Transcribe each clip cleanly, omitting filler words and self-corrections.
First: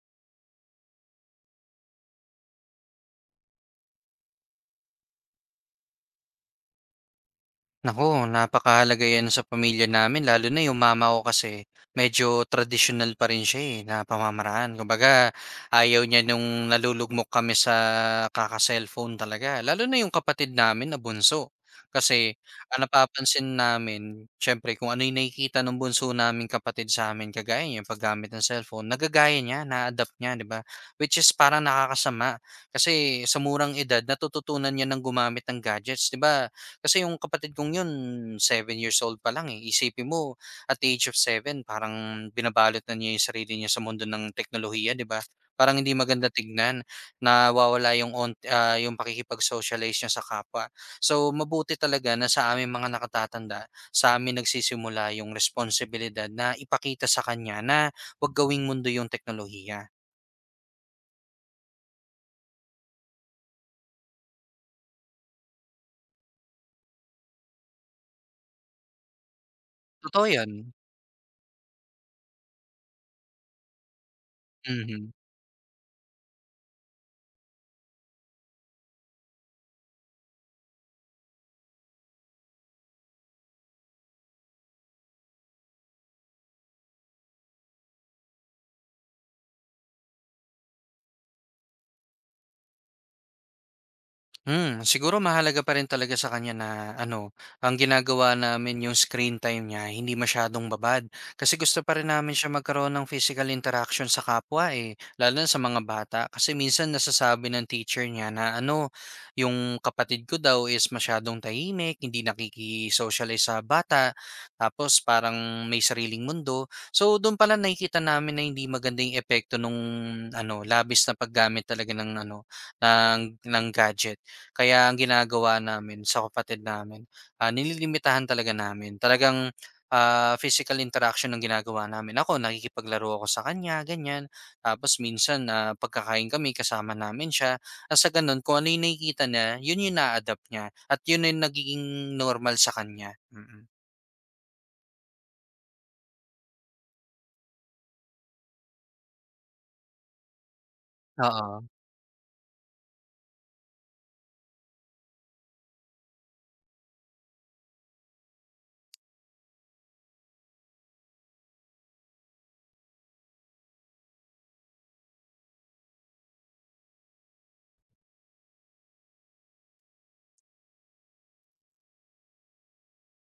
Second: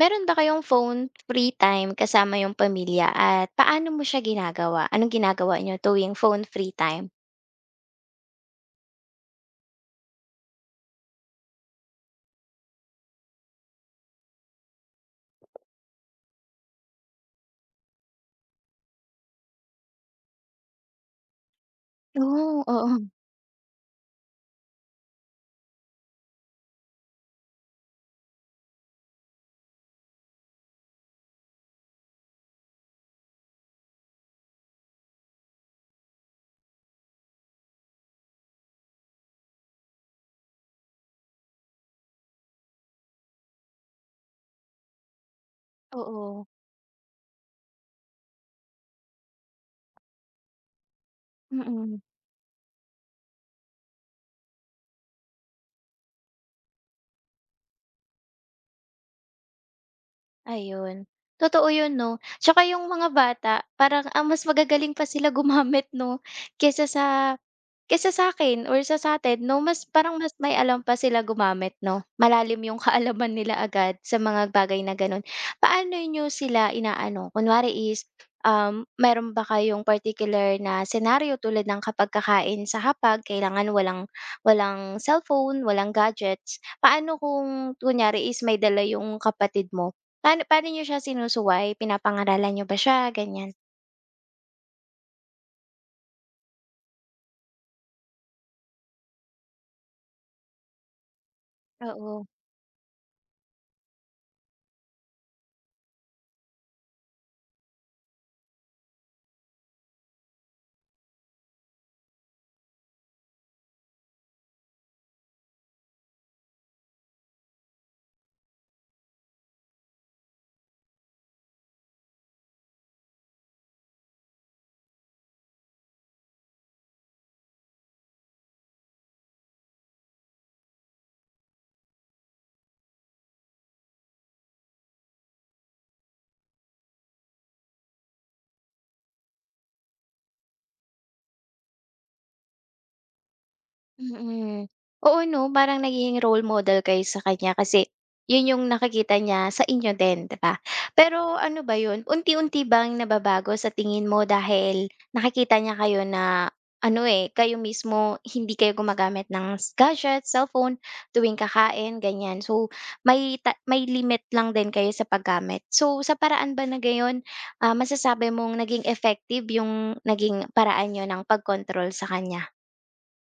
Meron ba kayong phone free time kasama yung pamilya at paano mo siya ginagawa? Anong ginagawa niyo tuwing phone free time? Naku, napakahalaga 'yan sa pamilya namin lalo na yung mama ko kasi medyo traditional pa rin siya, eh, na pamamaraan. Kumbaga ayaw niya nung nalulugmok kami sa kaka-cellphone talaga, lalo na yung kapatid namin na bunso. Kasi Oo, ang oo. napapansin namin siyempre kung ano yung nakikita ng bunso naming kapatid sa amin kagaya niya yung paggamit ng cellphone, nagagaya niya, na adapt niya, 'di ba? Which is parang nakakasama kasi sa murang edad natututunan niya ng gumamit ng gadgets, 'di ba? Kasi yung kapatid kong yun 7 years old pa lang, eh. Isipin mo at the age of 7 parang binabalot na niya yung sarili niya sa mundo ng teknolohiya, 'di ba? Parang hindi maganda Oo, tignan, nawawala yung yung pakikipag-socialize niya sa kapwa. So, mabuti mm. talaga na sa aming mga nakatatanda, sa amin nagsisimula yung responsibilidad na ipakita sa kanya na 'wag gawing mundo yung teknolohiya. Ayun, totoo yun 'no? Tsaka yung mga bata parang ang mas magagaling pa sila gumamit 'no, kaysa sa Kaysa sa'kin or sa'tin 'no, mas parang Totoo mas yun, may alam pa sila gumamit 'no, malalim yung kaalaman nila agad sa mga bagay na mhm. gano'n. Paano niyo sila inaano, kunwari is, meron ba kayong particular na senaryo tulad ng kapag kakain sa hapag kailangan walang walang cellphone, walang gadgets. Paano kung kunyari is may dala yung kapatid mo, paano paano niyo siya sinusuway, pinapangaralan niyo ba siya, ganyan? Siguro mahalaga pa rin talaga sa kanya na ano, ang ginagawa namin yung screen time niya hindi masyadong babad. Kasi gusto pa rin Oo. namin siya magkaroon ng physical interaction sa kapwa eh, lalo na sa mga bata. Kasi minsan nasasabi ng teacher niya na ano, yung kapatid ko daw is masyadong tahimik, hindi nakikisocialize sa bata, tapos parang may sariling mundo. So doon pala nakikita namin na hindi magandang epekto nung ano, labis na paggamit talaga ng ano, ng ng gadget. Kaya ang ginagawa namin sa kapatid namin, nililimitahan talaga namin. Talagang, physical interaction ang ginagawa namin. Ako nakikipaglaro ako sa kanya, ganyan. Tapos minsan, pagkakain kami kasama namin siya. At sa gano'n kung ano yung nakikita niya, yun yung naa-adapt niya at yun na yung nagiging normal sa kanya, mm. mm. Mm. Oo 'no, parang nagiging role model kayo sa kanya kasi yun yung nakikita niya sa inyo din, 'di ba? Pero ano Oo. ba yun, unti-unti bang nababago sa tingin mo dahil nakikita niya kayo na ano, eh, kayo mismo hindi kayo gumagamit ng gadget, cellphone tuwing kakain, ganyan. So, may limit lang din kayo sa paggamit. So, sa paraan ba na gayon, masasabi mong naging effective yung naging paraan niyo ng pag-control sa kanya?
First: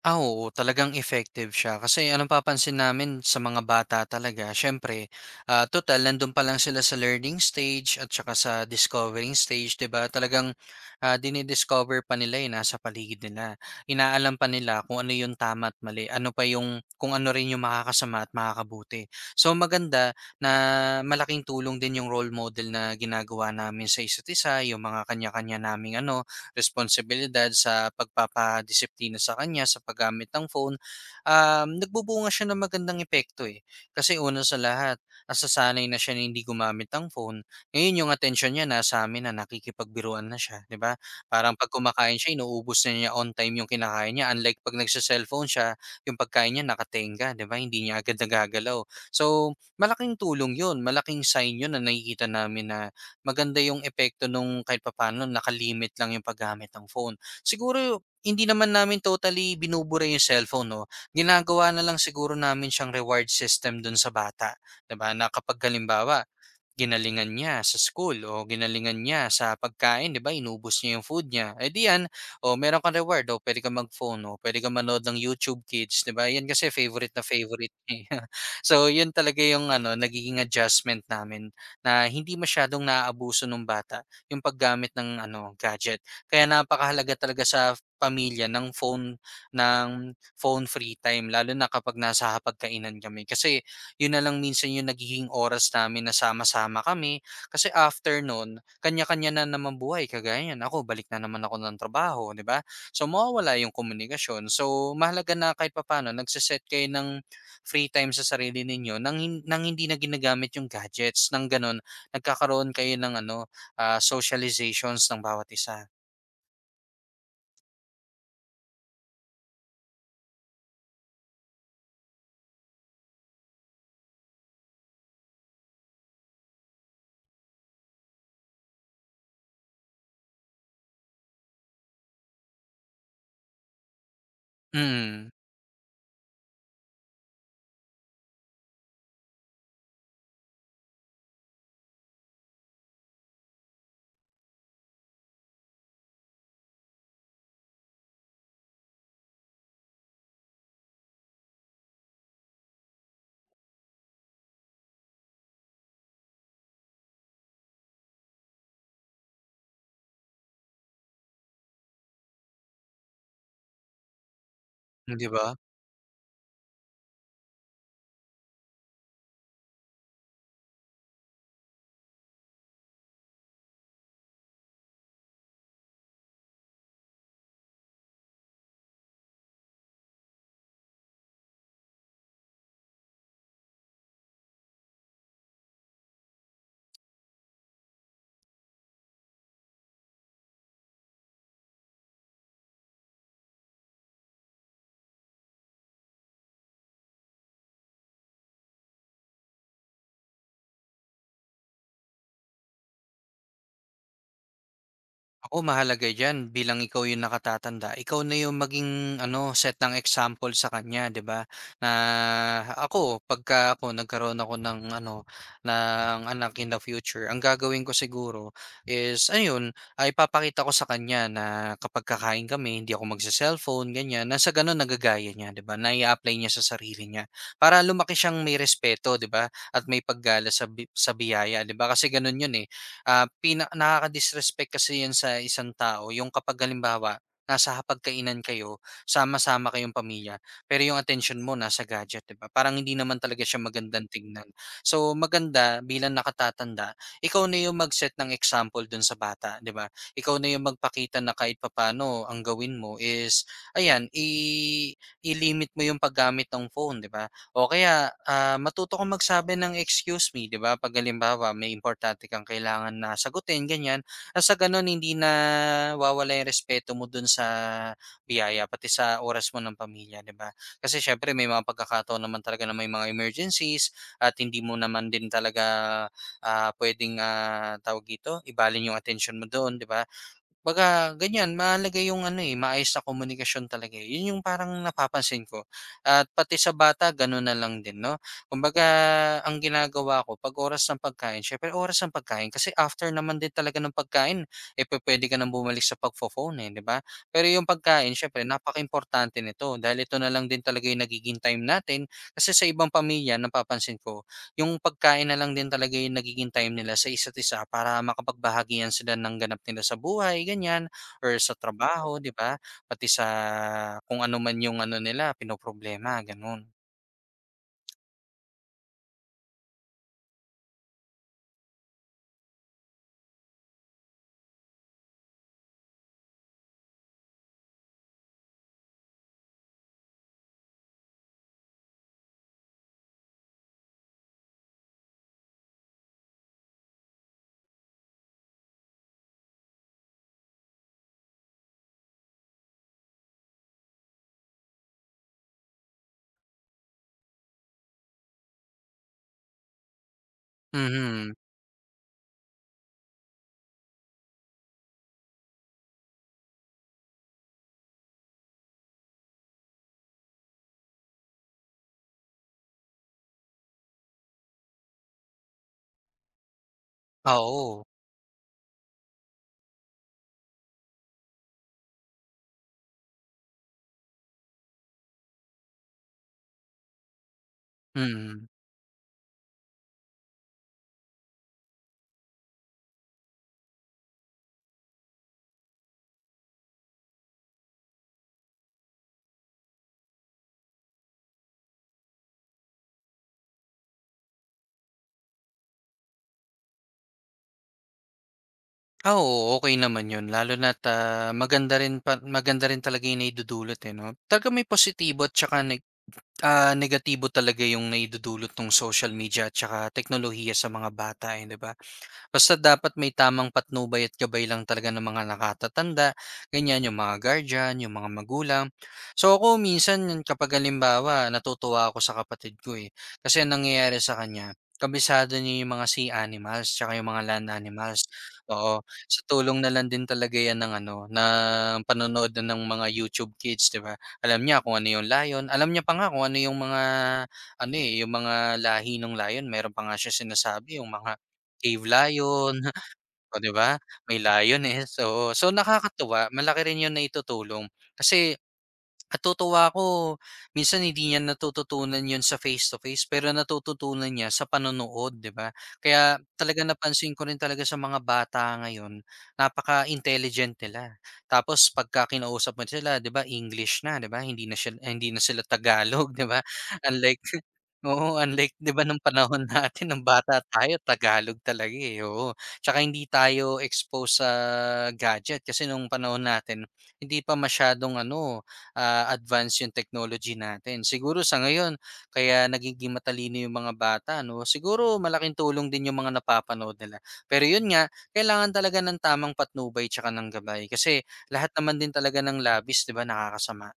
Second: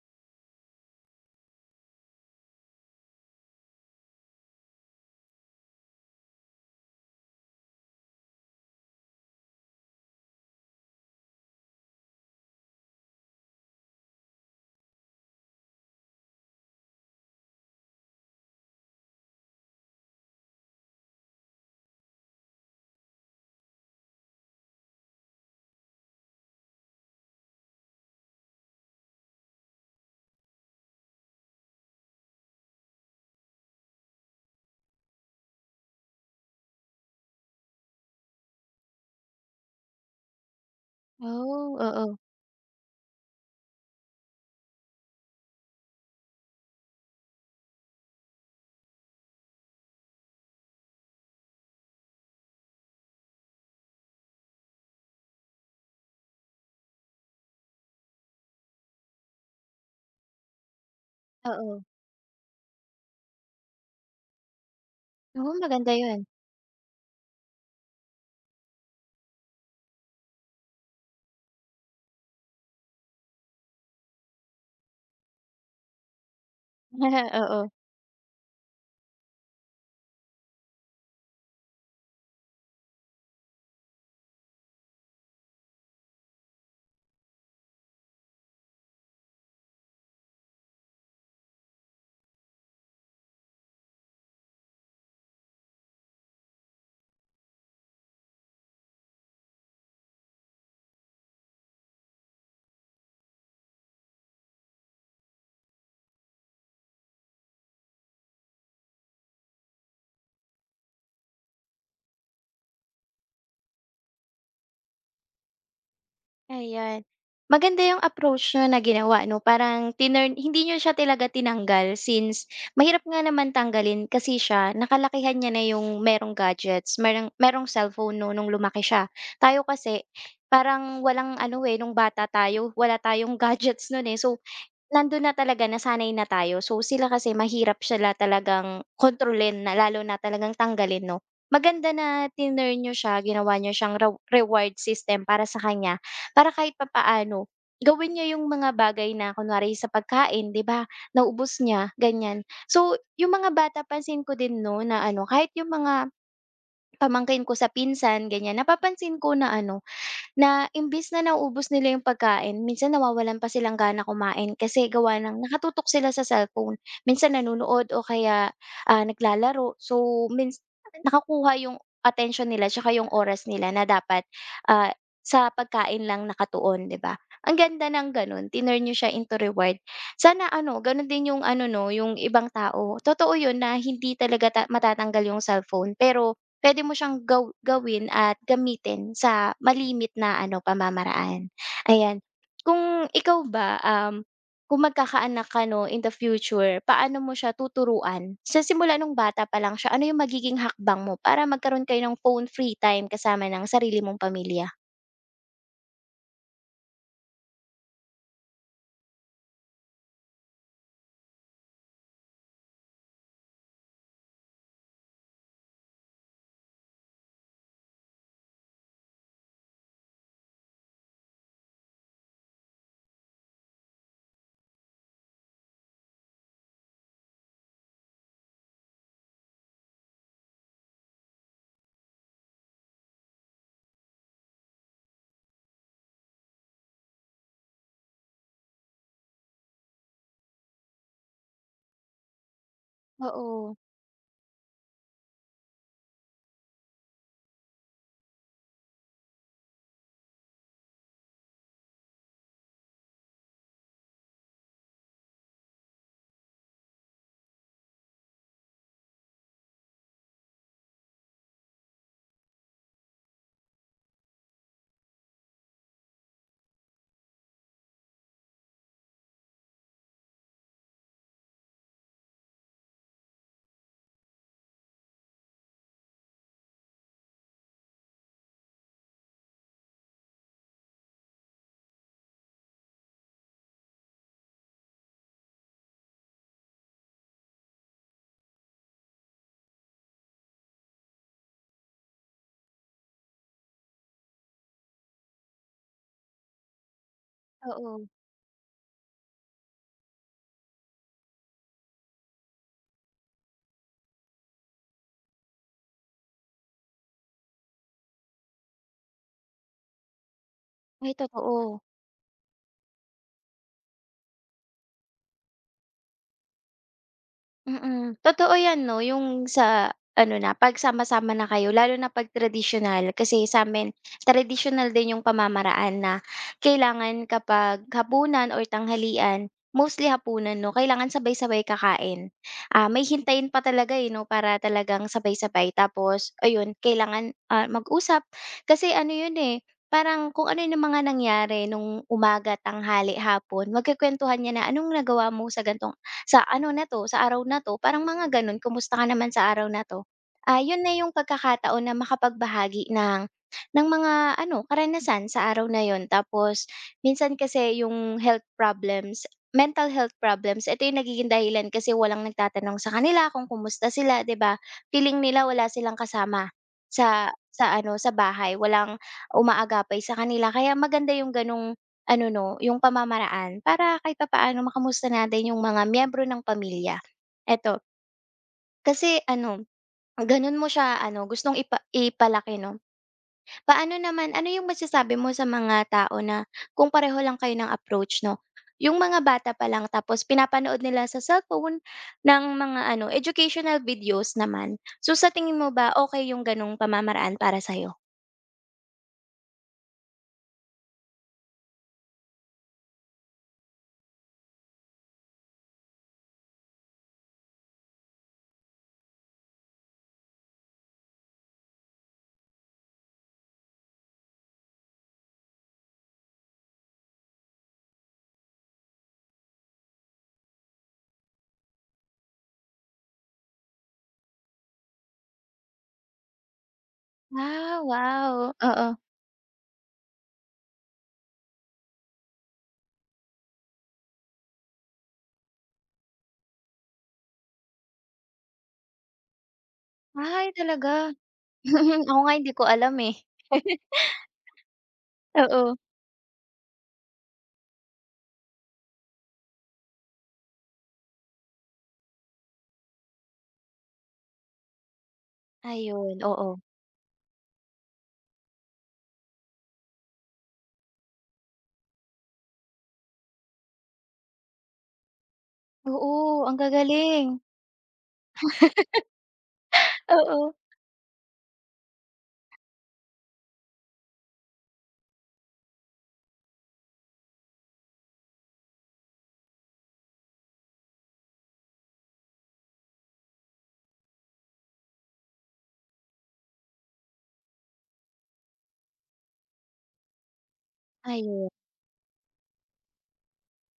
Oo, talagang effective siya kasi ang papansin namin sa mga bata talaga siyempre, tutal nandun pa lang sila sa learning stage at saka sa discovering stage 'di ba? Talagang, dini-discover pa nila yung nasa paligid nila. Inaalam pa nila kung ano yung tama at mali, ano pa yung kung ano rin yung makakasama at makakabuti. So maganda na malaking tulong din yung role model na ginagawa namin sa isa't isa, yung mga kanya-kanya naming ano, responsibilidad sa pagpapadisiplina sa kanya sa paggamit ng phone, nagbubunga siya ng magandang epekto eh. Kasi una sa lahat, nasasanay na siya na hindi gumamit ng phone. Ngayon yung attention niya nasa amin na nakikipagbiruan na siya, di ba? Parang pag Oh, kumakain oo. siya, inuubos na niya on time yung kinakain niya. Unlike pag nagsa-cellphone siya, yung pagkain niya nakatenga, di ba? Hindi niya agad nagagalaw. So, malaking tulong yun. Malaking sign yun na nakikita namin na maganda yung epekto nung kahit papaano naka-limit lang yung paggamit ng phone. Siguro hindi naman namin totally binubura yung cellphone 'no, ginagawa Oo. na lang siguro namin siyang reward system dun sa bata, 'di ba, na Oo, kapag maganda halimbawa 'yun. ginalingan niya sa school o ginalingan niya sa pagkain, 'di ba, inubos niya 'yung food niya. Eh, di 'yan, oh, meron kang reward, oh, puwede kang mag-phone, oh, puwede kang manood ng YouTube Kids, 'di ba? 'Yan kasi favorite na Oo, favorite niya, so 'yun talaga 'yung ano, nagiging adjustment namin na hindi masyadong naaabuso ng bata 'yung paggamit ng ano, gadget. Kaya napakahalaga talaga sa pamilya ng phone ng phone free time lalo na kapag nasa hapagkainan kami kasi yun na lang minsan yung nagiging oras namin na sama-sama kami kasi after nun, kanya-kanya na naman buhay. Kagaya niyan, ako balik na naman ako ng trabaho, 'di ba? So mawawala yung komunikasyon. So mahalaga na kahit papano nagse-set kayo ng free time sa sarili ninyo nang, nang hindi na ginagamit yung gadgets. Nang ganun, nagkakaroon kayo ng ano, socializations ng bawat isa. ayan. Maganda yung approach niyo na ginawa 'no, parang tinurn hindi niyo siya talaga tinanggal, since mahirap nga naman tanggalin kasi siya, nakalakihan niya na yung merong gadgets, merong merong cellphone 'no nung lumaki siya. Tayo kasi parang walang ano, eh, nung bata tayo wala tayong gadgets nun, eh. So, nandun hmm, na talaga, nasanay na tayo, so sila kasi mahirap, sila talagang kontrolin na, lalo na talagang tanggalin 'no. Maganda na tinurn niyo siya, ginawa niyo siyang reward system para sa kanya, para kahit papaano gawin niya yung mga bagay na kunwari sa pagkain, 'di ba, naubos niya, ganyan. So yung mga bata, pansin ko din 'no na ano, kahit yung mga pamangkin ko sa pinsan, ganyan napapansin ko, na ano, na imbes na nauubos nila yung pagkain, minsan nawawalan pa silang gana kumain kasi gawa 'Di ng ba? nakatutok sila sa cellphone. Minsan nanonood, o kaya, naglalaro. So, nakakuha yung attention nila, tsaka yung oras nila na dapat, ah, sa pagkain lang nakatuon, 'di ba? Ang ganda ng gano'n, tinurn niyo siya into reward. Sana ano, gano'n din yung ano 'no, yung ibang tao. Totoo yun na hindi talaga matatanggal yung cellphone, pero puwede mo siyang gawin at gamitin sa malimit na ano, pamamaraan, ayan. Kung ikaw ba, kung magkakaanak ka 'no, in the future, paano mo siya tuturuan? Sa simula nung bata pa lang siya, ano yung magiging hakbang mo para magkaroon kayo ng phone free time kasama ng sarili mong pamilya? Ako mahalaga diyan bilang ikaw yung nakatatanda, ikaw na yung maging ano, set ng example sa kanya, 'di ba? Na ako, pagka ako nagkaroon ako ng ano, ng anak in the future, ang gagawin ko siguro is ayun, ay papakita ko sa kanya na kapag kakain kami, hindi ako magse-cellphone, ganyan. Na sa ganun nagagaya niya, 'di ba? Na i-apply niya sa sarili niya para lumaki siyang may respeto, 'di ba? At may paggala sa sa biyaya, 'di ba? Kasi ganun 'yun eh pina nakaka-disrespect kasi 'yan sa isang tao yung kapag halimbawa nasa hapagkainan kayo, sama-sama kayong pamilya, pero yung attention mo nasa gadget, 'di ba? Parang hindi naman talaga siya Oo, magandang tignan. So, maganda bilang nakatatanda, ikaw na yung mag-set ng example dun sa bata, 'di ba? Ikaw na yung magpakita na kahit papaano ang gawin mo is ayan, i-limit mo yung paggamit ng phone, 'di ba? O kaya, matuto kang magsabi ng excuse me, 'di ba? Pag halimbawa may importante kang kailangan na sagutin, ganyan. At sa ganun hindi na wawala yung respeto mo dun sa biyaya pati sa oras mo ng pamilya, 'di ba? Kasi syempre may mga pagkakataon naman talaga na may mga emergencies at hindi mo naman din talaga pwedeng tawag dito, ibalin yung attention mo doon, 'di ba? 'Baga ganyan, mahalaga yung ano, eh, maayos na komunikasyon talaga, eh. Yun yung parang napapansin ko at pati sa bata gano'n na lang din 'no. Kumbaga ang ginagawa ko 'pag oras ng pagkain siyempre oras ng pagkain kasi after naman din talaga ng pagkain, eh, pupuwede ka ng bumalik sa pagfo-phone, eh, 'di ba? Pero yung oo. pagkain siyempre napakaimportante nito dahil ito na lang din talaga yung nagiging time natin kasi sa ibang pamilya napapansin ko yung pagkain na lang din talaga yung nagiging time nila sa isa't isa para makapagbahagihan sila ng ganap nila sa buhay, ganyan, Ay, or sa totoo. trabaho, 'di ba? Pati sa kung ano man yung ano nila, pinoproblema, gano'n. Mm, totoo 'yan 'no, yung sa ano, na 'pag sama-sama na kayo, lalo na 'pag tradisyonal kasi sa'min traditional din yung pamamaraan, na kailangan kapag hapunan or tanghalian, mostly hapunan 'no, kailangan sabay-sabay kakain. Ah, may hintayin pa talaga, eh, 'no, para talagang sabay-sabay, tapos ayun kailangan, mag-usap kasi ano yun, eh, parang kung ano yung mga nangyari nung umaga, tanghali, hapon, magkukuwentuhan niya na, "Anong nagawa mo sa gan'tong sa ano na 'to, sa araw na 'to," parang mga gano'n, "Kumusta ka naman sa araw na 'to?" Ah, 'yun na yung Mhm. pagkakataon na makapagbahagi ng mga ano, karanasan sa araw na 'yun. Tapos minsan kasi yung health problems, mental health problems, ito yung nagiging dahilan kasi walang nagtatanong sa kanila kung kumusta sila, 'di ba? Feeling nila wala silang kasama sa Oo. ano, sa bahay, walang umaagapay sa kanila. Kaya maganda yung gano'ng ano 'no, yung pamamaraan para kahit papaano makamusta natin yung mga miyembro ng pamilya. Eto, Mm. kasi ano, gano'n mo siya ano, gustong ipalaki 'no. Paano naman, ano yung masasabi mo sa mga tao na kung pareho lang kayo ng approach 'no? Yung mga bata pa lang tapos pinapanood nila sa cellphone ng mga ano, educational videos naman. So, sa tingin mo ba okay yung gano'ng pamamaraan para sa'yo? Oo, okay naman yun lalo na ah, maganda rin pa maganda rin talaga yung naidudulot, eh, 'no? Talagang may positibo at tsaka negatibo talaga yung naidudulot ng social media at tsaka teknolohiya sa mga bata, eh, 'di ba? Basta dapat may tamang patnubay at gabay lang talaga ng mga nakatatanda, ganyan, yung mga guardian, yung mga magulang. So ako minsan kapag halimbawa natutuwa ako sa kapatid ko eh, kasi ang nangyayari sa kanya, kabisado niya yung mga sea animals tsaka yung mga land Ah, animals. wow, Oo, oo. sa tulong na lang din talaga yan ng ano, ng panonood na ng mga YouTube Kids, 'di ba? Alam niya kung ano yung lion, alam niya pa nga kung ano yung mga ano eh, yung mga lahi ng lion, meron pa nga siya Ay, sinasabi yung talaga? mga cave Ako nga hindi lion, ko alam, eh. oh, 'di ba? May lioness, oo. So, Oo, nakakatuwa malaki rin 'yun na naitutulong kasi natutuwa ako minsan hindi niya natututunan 'yun sa face to face pero natututunan niya sa panonood, 'di ba? Kaya ayun, oo. talaga napansin ko rin talaga sa mga bata ngayon napaka-intelligent nila. Tapos pagka kinausap mo sila 'di ba English na, 'di ba? Hindi na sila Tagalog, 'di ba? Oo, ang gagaling. Unlike oo, unlike 'di ba nung panahon natin nung bata Oo. tayo Tagalog talaga, eh, oo. Tsaka hindi tayo exposed sa gadget kasi nung panahon natin hindi pa masyadong ano, advance yung technology natin. Siguro sa ngayon kaya nagiging matalino yung mga bata 'no, siguro malaking tulong din yung mga napapanood nila. Pero yun nga, kailangan talaga ng tamang patnubay tsaka ng gabay kasi lahat Ayun. naman din talaga ng labis 'di ba nakakasama.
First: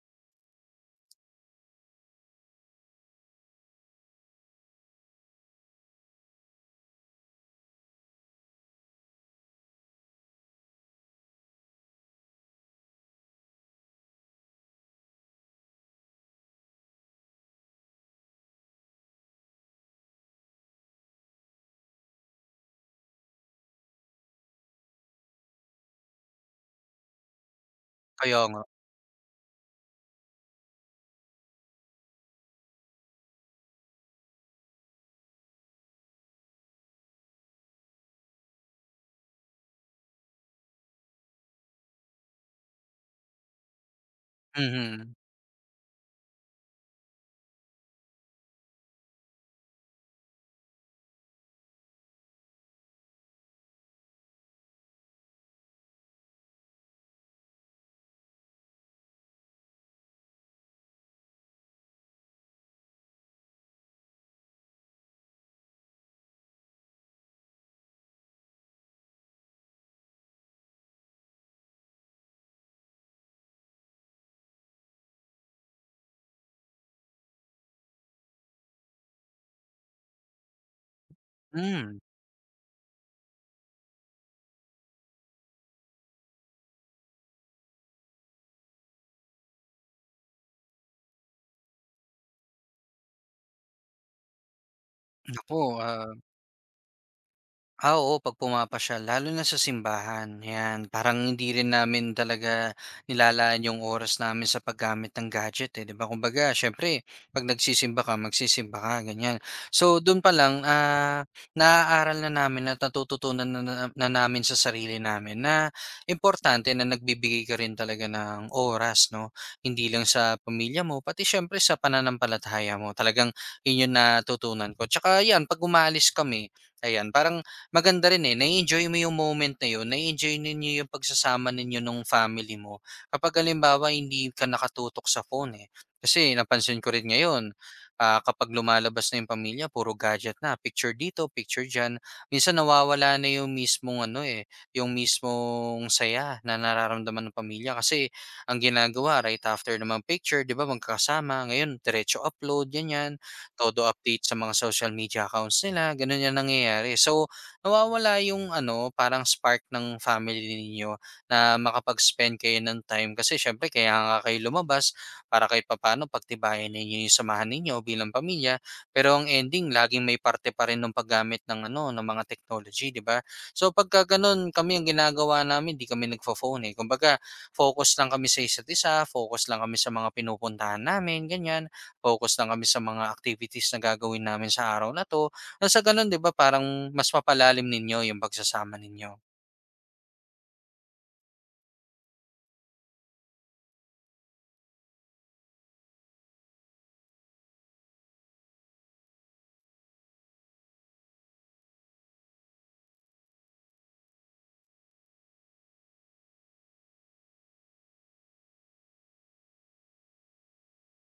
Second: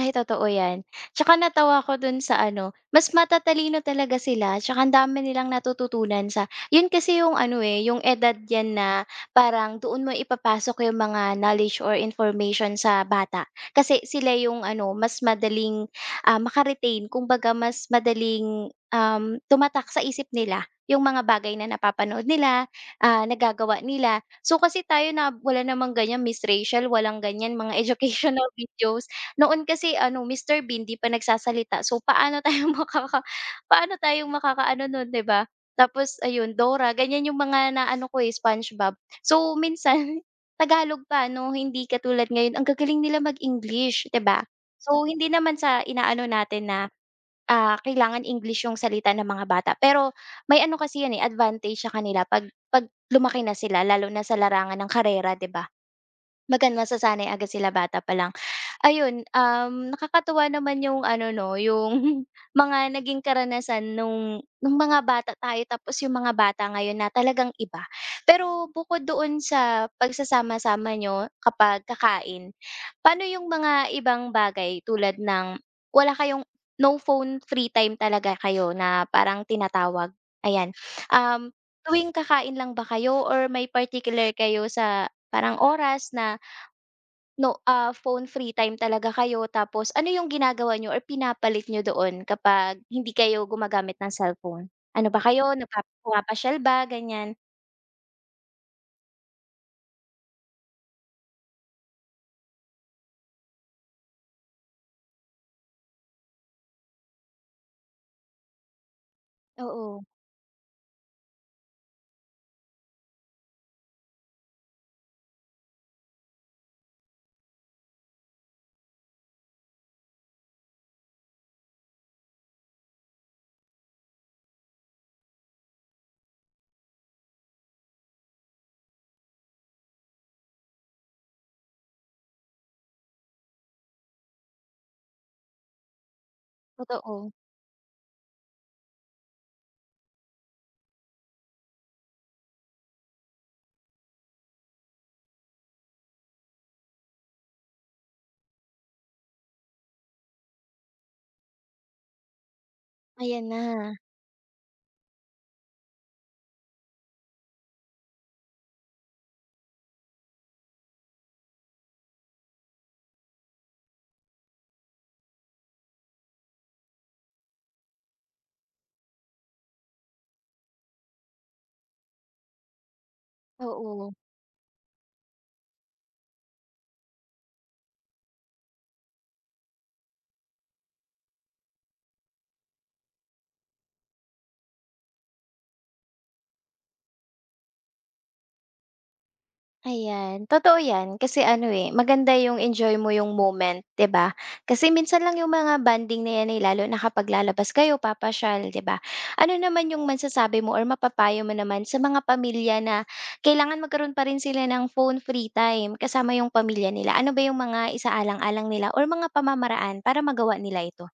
Ay, totoo 'yan. Tsaka natawa ako dun sa ano, mas matatalino talaga sila, tsaka ang dami nilang natututunan sa yun, kasi yung ano, eh, yung edad 'yan na parang doon mo ipapasok yung mga knowledge or information sa bata. Kasi sila yung ano, mas madaling, maka-retain, kumbaga mas madaling, tumatak sa isip nila yung mga bagay na napapanood nila, nagagawa nila. So, kasi tayo na wala namang ganyan, Miss Rachel, walang ganyan mga Kaya educational nga. videos. Noon kasi ano, Mr. Bean 'di pa nagsasalita, so paano tayo paano tayo makakaano nun, 'di ba? Tapos ayun, Dora, ganyan yung mga naano ko, eh, SpongeBob. So minsan Tagalog pa 'no, hindi katulad ngayon, ang gagaling nila mag-English, 'di ba? So Mhm. hindi naman sa inaano natin na, kailangan English yung salita ng mga bata, pero may ano kasi 'yan, eh, advantage sa kanila 'pag lumaki na sila, lalo na sa larangan ng karera, 'di ba? Masasanay agad sila bata pa lang. Ayun, nakakatuwa naman yung ano 'no, yung mga naging karanasan nung mga bata tayo, tapos yung mga bata ngayon na talagang iba. Pero bukod doon sa pagsasama-sama nyo kapag kakain, paano yung mga ibang bagay tulad ng wala kayong no phone, free time talaga kayo na parang tinatawag, ayan. Um, Hmm, Tuwing kakain lang ba kayo, or may particular kayo sa parang oras na no, phone free time talaga kayo, tapos ano yung ginagawa niyo or pinapalit niyo doon kapag hindi kayo gumagamit ng cellphone? Ano ba kayo, naku, nagpa ah pumapasyal ba, ganyan? Ah, oo, 'pag pumapasyal lalo na sa simbahan, 'yan. Parang hindi rin namin talaga nilalaan yung oras namin sa paggamit ng gadget, eh, 'di ba? Kumbaga siyempre 'pag nagsisimba ka, magsisimba ka, ganiyan. So, Oo, do'n pa lang, naaaral na namin at natututunan na na na namin sa sarili namin na importante na nagbibigay ka rin talaga ng oras, 'no? Hindi lang sa pamilya mo, pati siyempre sa pananampalataya mo. Talagang 'yun yung natutunan ko. Tsaka 'yan, 'pag umaalis kami, ayan, parang maganda rin, eh, na enjoy mo yung moment na yun, na enjoy ninyo yung pagsasama ninyo nung family mo. Kapag halimbawa hindi ka nakatutok sa phone, eh. Kasi napansin ko rin totoo. ngayon, kapag lumalabas na yung pamilya puro gadget na, picture dito, picture diyan. Minsan nawawala na yung mismong ano, eh, yung mismong saya na nararamdaman ng pamilya kasi ang ginagawa right after naman picture 'di ba magkakasama, ngayon diretso upload ganyan, Ayan na, todo update sa mga social media accounts nila, ganun 'yang nangyayari. So, nawawala yung ano, parang spark ng family ninyo na makapag-spend kayo ng time kasi syempre kaya nga kayo lumabas para kahit papano pagtibayan ninyo yung samahan ninyo bilang pamilya. Pero ang ending, laging may parte pa rin ng paggamit ng ano, ng mga technology, di ba? So pagka oo. ganun, kami ang ginagawa namin, di kami nagfo-phone eh. Kumbaga, focus lang kami sa isa't isa, focus lang kami sa mga pinupuntahan namin, ganyan. Focus lang kami sa mga activities na gagawin namin sa araw na to nang sa gano'n 'di ba parang mas mapalalim ninyo yung pagsasama ninyo. Ayan, totoo 'yan. Kasi ano, eh, maganda yung enjoy mo yung moment, 'di ba? Kasi minsan lang yung mga bonding na 'yan, eh, lalo na kapag lalabas kayo, papasyal, 'di ba? Ano naman yung masasabi mo or mapapayo mo naman sa mga pamilya na kailangan magkaroon pa rin sila ng phone-free time kasama yung pamilya nila? Ano ba yung mga isaalang-alang nila or mga pamamaraan para magawa nila ito?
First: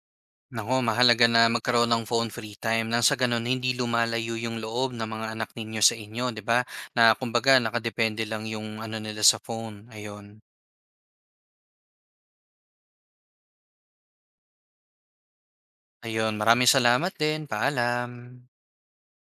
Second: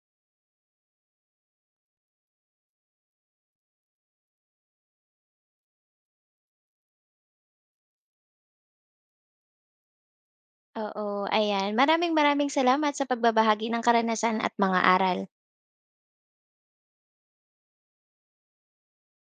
Naku, mahalaga na magkaroon ng phone free time nang sa gano'n hindi lumalayo yung loob ng mga anak ninyo sa inyo 'di ba, na kumbaga nakadepende lang yung ano nila sa phone, ayun. Oo, ayan. Maraming maraming salamat sa pagbabahagi ng karanasan at mga aral. Ayun, maraming salamat din, paalam.